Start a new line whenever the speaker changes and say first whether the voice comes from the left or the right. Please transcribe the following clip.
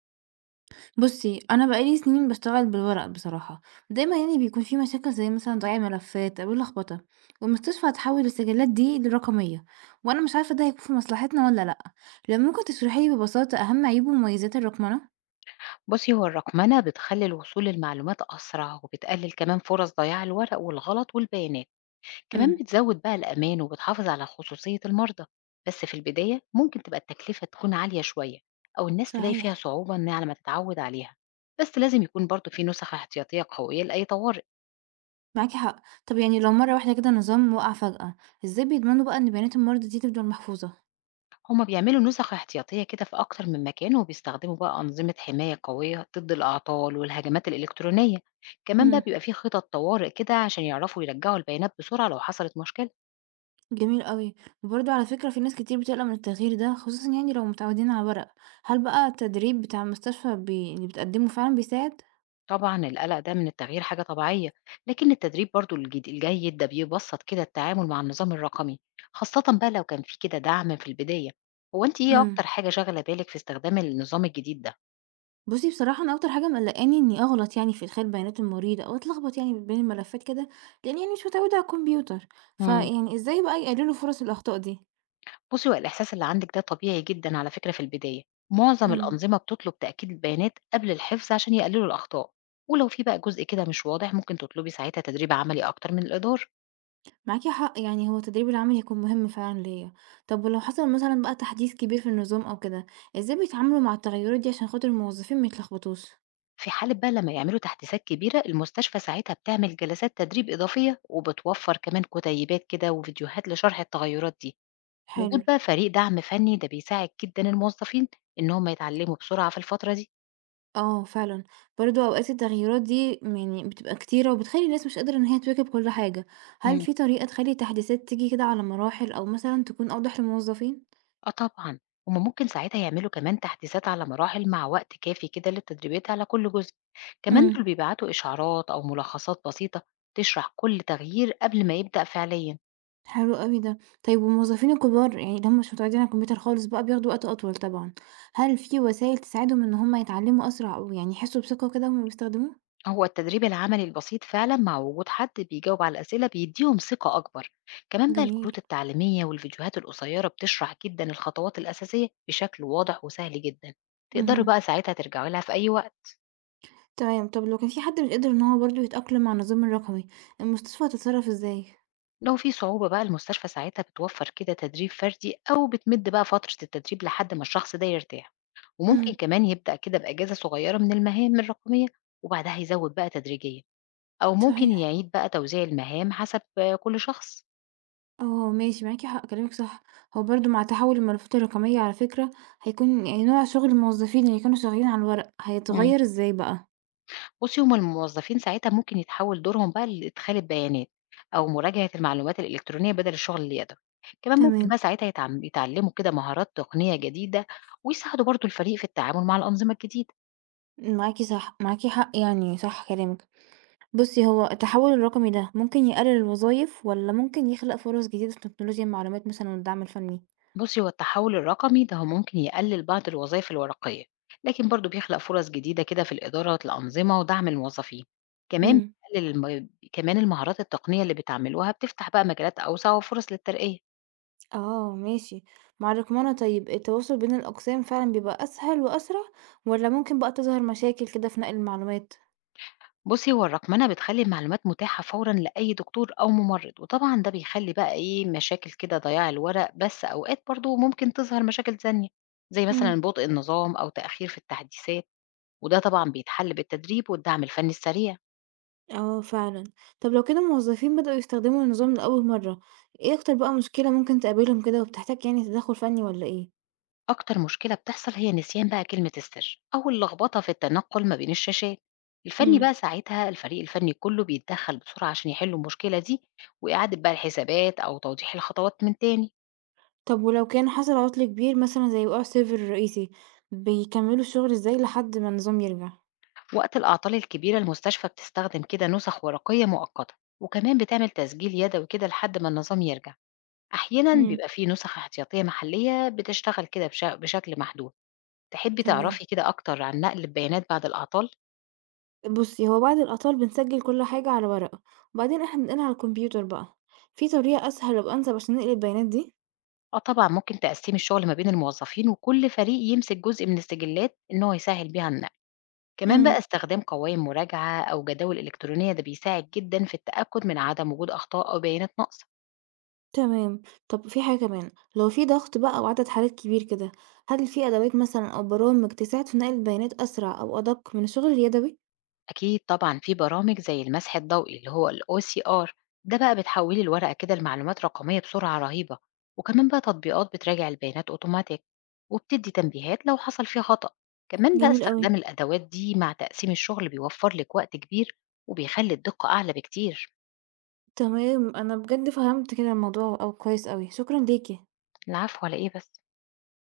right: بُصّي، أنا بقى لي سنين باشتغل بالورق بصراحة، ودايمًا يعني بيكون في مشاكل زي مثلًا ضياع ملفات أو اللخبطة، والمستشفى هتحوّل السجلات دي لرقمية، وأنا مش عارفة ده هيكون في مصلحتنا والّا لأ، لو ممكن تشرحي لي ببساطة أهم عيوب ومميزات الرقمنة؟
left: بُصّي، هو الرقمنة بتخلّي الوصول للمعلومات أسرع، وبتقلل كمان فرص ضياع الورق والغلط والبيانات، كمان
right: إمم،
left: بتزوّد بقى الأمان وبتحافظ على خصوصية المرضى، بس في البداية ممكن تبقى التكلفة تكون عالية شوية، أو الناس تلاقي فيها
right: صحيح.
left: صعوبة إن على ما تتعوّد عليها، بس لازم يكون برضه في نسخ احتياطية قوية لأي طوارئ،
right: معاكِ حق. طب يعني لو مرة واحدة كده نظام وقع فجأة، إزاي بيضمنوا بقى إن بيانات المرضى دي تفضل محفوظة؟
left: هُم بيعملوا نسخ احتياطية كده في أكتر من مكان، وبيستخدموا بقى أنظمة حماية قوية ضد الأعطال والهجمات الإلكترونية، كمان
right: إمم.
left: بقى بيبقى في خطط طوارئ كده عشان يعرفوا يرجّعوا البيانات بسرعة لو حصلت مشكلة.
right: جميل أوي. وبرضه على فكرة في ناس كتير بتقلق من التغيير ده، خصوصًا يعني لو متعودين على الورق. هل بقى التدريب بتاع المستشفى بي اللي بتقدمه فعلًا بيساعد؟
left: طبعًا القلق ده من التغيير حاجة طبيعية، لكن التدريب برضه الجد الجيد ده بيبسّط كده التعامل مع النظام الرقمي، خاصةً بقى لو كان في كده دعم في البداية. هو أنتِ إيه
right: امم.
left: أكتر حاجة شاغلة بالِك في استخدام النظام الجديد ده؟
right: بُصي بصراحة أنا أكتر حاجة مقلقاني إني أغلط يعني في إدخال بيانات المريض أو أتلخبط يعني بين الملفات كده، لإني يعني مش متعودة على الكمبيوتر.
left: إمم.
right: فيعني إزاي بقى يقللوا فرص الأخطاء دي؟
left: بُصّي، هو الإحساس اللي عندِك ده طبيعي جدًا على فكرة في البداية، معظم
right: امم.
left: الأنظمة بتطلب تأكيد البيانات قبل الحفظ عشان يقللوا الأخطاء، ولو في بقى جزء كده مش واضح ممكن تطلبي ساعتها تدريب عملي أكتر من الإدارة.
right: معاكِ حق يعني هو التدريب العملي هيكون مهم فعلًا ليا. طب ولو حصل مثلًا بقى تحديث كبير في النظام أو كده، إزاي بيتعاملوا مع التغيرات دي عشان خاطر الموظفين ما يتلخبطوش؟
left: في حالة بقى لمّا يعملوا تحديثات كبيرة، المستشفى ساعتها بتعمل جلسات تدريب إضافية، وبتوفّر كمان كتيبات كده وفيديوهات لشرح التغيرات دي.
right: حلو.
left: وجود بقى فريق دعم فني ده بيساعد جدًا الموظفين إن هم يتعلموا بسرعة في الفترة دي.
right: آه فعلًا، برضه أوقات التغييرات دي يعني بتبقى كتيرة وبتخلّي الناس مش قادرة إن هي تواكب كل حاجة، هل
left: امم.
right: في طريقة تخلّي التحديثات تيجي كده على مراحل أو مثلًا تكون أوضح للموظفين؟
left: آه طبعًا، هم ممكن ساعتها يعملوا كمان تحديثات على مراحل مع وقت كافي كده للتدريبات على كل جزء. كمان
right: امم.
left: دول بيبعتوا إشعارات أو ملخصات بسيطة تشرح كل تغيير قبل ما يبدأ فعليًا.
right: حلو أوي ده، طيب والموظفين الكبار يعني اللي هم مش متعودين على الكمبيوتر خالص بقى بياخدوا وقت أطول طبعًا، هل في وسائل تساعدهم إن هم يتعلموا أسرع أو يعني يحسوا بثقة كده وهم بيستخدموه؟
left: هو التدريب العملي البسيط فعلا مع وجود حد بيجاوب على الأسئلة بيديهم ثقة أكبر، كمان بقى
right: جميل،
left: الكروت التعليمية والفيديوهات القصيرة بتشرح جدا الخطوات الأساسية بشكل واضح وسهل جدا، تقدروا
right: اهم،
left: بقى ساعتها ترجعوا لها في أي وقت.
right: تمام، طب لو كان في حد مش قادر إن هو برضه يتأقلم مع النظام الرقمي، المستشفى هتتصرف إزاي؟
left: لو في صعوبة بقى المستشفى ساعتها بتوفر كده تدريب فردي أو بتمد بقى فترة التدريب لحد ما الشخص ده يرتاح، وممكن
right: امم.
left: كمان يبدأ كده بأجازة صغيرة من المهام الرقمية وبعدها يزود بقى تدريجيا، أو ممكن
right: صحيح.
left: يعيد بقى توزيع المهام حسب كل شخص.
right: آه، ماشي معاكِ حق، كلامِك صح. هو برضه مع تحوّل الملفات الرقمية على فكرة هيكون يعني نوع شغل الموظفين اللي كانوا شغالين على الورق هيتغيّر إزاي بقى؟
left: بُصّي، هُم الموظفين ساعتها ممكن يتحوّل دورهم بقى لإدخال البيانات، أو مراجعة الْمعلومات الإلكترونية بدل الشغل اليدوي، كمان ممكن
right: تمام.
left: بقى ساعتها يتعلّموا كده مهارات تقنية جديدة، ويساعدوا برضه الفريق في التعامل مع الأنظمة الجديدة.
right: معاكِ صح، معاكِ حق يعني، صح كلامِك. بُصّي، هو التحوّل الرقمي ده ممكن يقلل الوظايف والّا ممكن يخلق فرص جديدة في تكنولوجيا المعلومات مثلًا والدعم الفني؟
left: بُصّي، هو التحوّل الرقمي ده هو ممكن يقلل بعض الوظايف الورقية، لكن برضه بيخلق فرص جديدة كده في الإدارة الأنظمة ودعم الموظفين، كمان
right: إمم.
left: بيقلل كمان المهارات التقنية اللي بتعملوها بتفتح بقى مجالات أوسع وفرص للترقية.
right: آه، ماشي. مع الرقمنة طيب التواصل بين الأقسام فعلًا بيبقى أسهل وأسرع والّا ممكن بقى تظهر مشاكل كده في نقل المعلومات؟
left: بُصّي، هو الرقمنة بتخلّي المعلومات متاحة فورًا لأي دكتور أو ممرّض، وطبعًا ده بيخلّي بقى إيه، مشاكل كده ضياع الورق، بس أوقات برضه ممكن تظهر مشاكل تانية، زي
right: إمم.
left: مثلًا بطء النظام أو تأخير في التحديثات، وده طبعًا بيتحل بالتدريب والدعم الفني السريع.
right: آه فعلًا. طب لو كده الموظفين بدأوا يستخدموا النظام لأول مرة، إيه أكتر بقى مشكلة ممكن تقابلهم كده وبتحتاج يعني تدخُّل فني والّا إيه؟
left: أكتر مشكلة بتحصل هي نسيان بقى كلمة السر أو اللخبطة في التنقل ما بين الشاشات. الفني
right: إمم.
left: بقى ساعتها الفريق الفني كُلّه بيتدخّل بسرعة عشان يحلّوا المشكلة دي، وإعادة بقى الحسابات أو توضيح الخطوات من تاني.
right: طب ولو كان حصل عُطل كبير مثلًا زي وقوع السيرفر الرئيسي، بيكمّلوا الشغل إزاي لحد ما النظام يرجع؟
left: وقت الأعطال الكبيرة المستشفى بتستخدم كده نسخ ورقية مؤقتة، وكمان بتعمل تسجيل يدوي كده لحد ما النظام يرجع، أحيانا
right: إمم.
left: بيبقى فيه نسخ احتياطية محلية بتشتغل كده بشكل محدود. تحبي
right: تمام.
left: تعرفي كده أكتر عن نقل البيانات بعد الأعطال؟
right: بُصّي، هو بعد الأعطال بنسجّل كل حاجة على ورقة، وبعدين إحنا بننقلها على الكمبيوتر بقى. في طريقة أسهل أو أنسب عشان ننقل البيانات دي؟
left: اه طبعا، ممكن تقسمي الشغل ما بين الموظفين وكل فريق يمسك جزء من السجلات ان هو يسهل بيها النقل، كمان بقى
right: إمم.
left: استخدام قوائم مراجعة أو جداول إلكترونية ده بيساعد جدا في التأكد من عدم وجود أخطاء أو بيانات ناقصة.
right: تمام. طب في حاجة كمان، لو في ضغط بقى أو عدد حالات كبير كده، هل في أدوات مثلًا أو برامج تساعد في نقل البيانات أسرع أو أدق من الشغل اليدوي؟
left: أكيد طبعًا، في برامج زي المسح الضوئي اللي هو الOCR، ده بقى بتحولي الورقة كده لمعلومات رقمية بسرعة رهيبة، وكمان بقى تطبيقات بتراجع البيانات أوتوماتيك وبتدي تنبيهات لو حصل فيه خطأ، كمان بقى
right: جميل أوي.
left: استخدام الأدوات دي مع تقسيم الشغل بيوفر لك وقت كبير وبيخلي الدقة أعلى بكتير.
right: تمام، أنا بجد فهمت كده الموضوع أوي كويس أوي، شكرًا ليكِ.
left: العفو على إيه بس.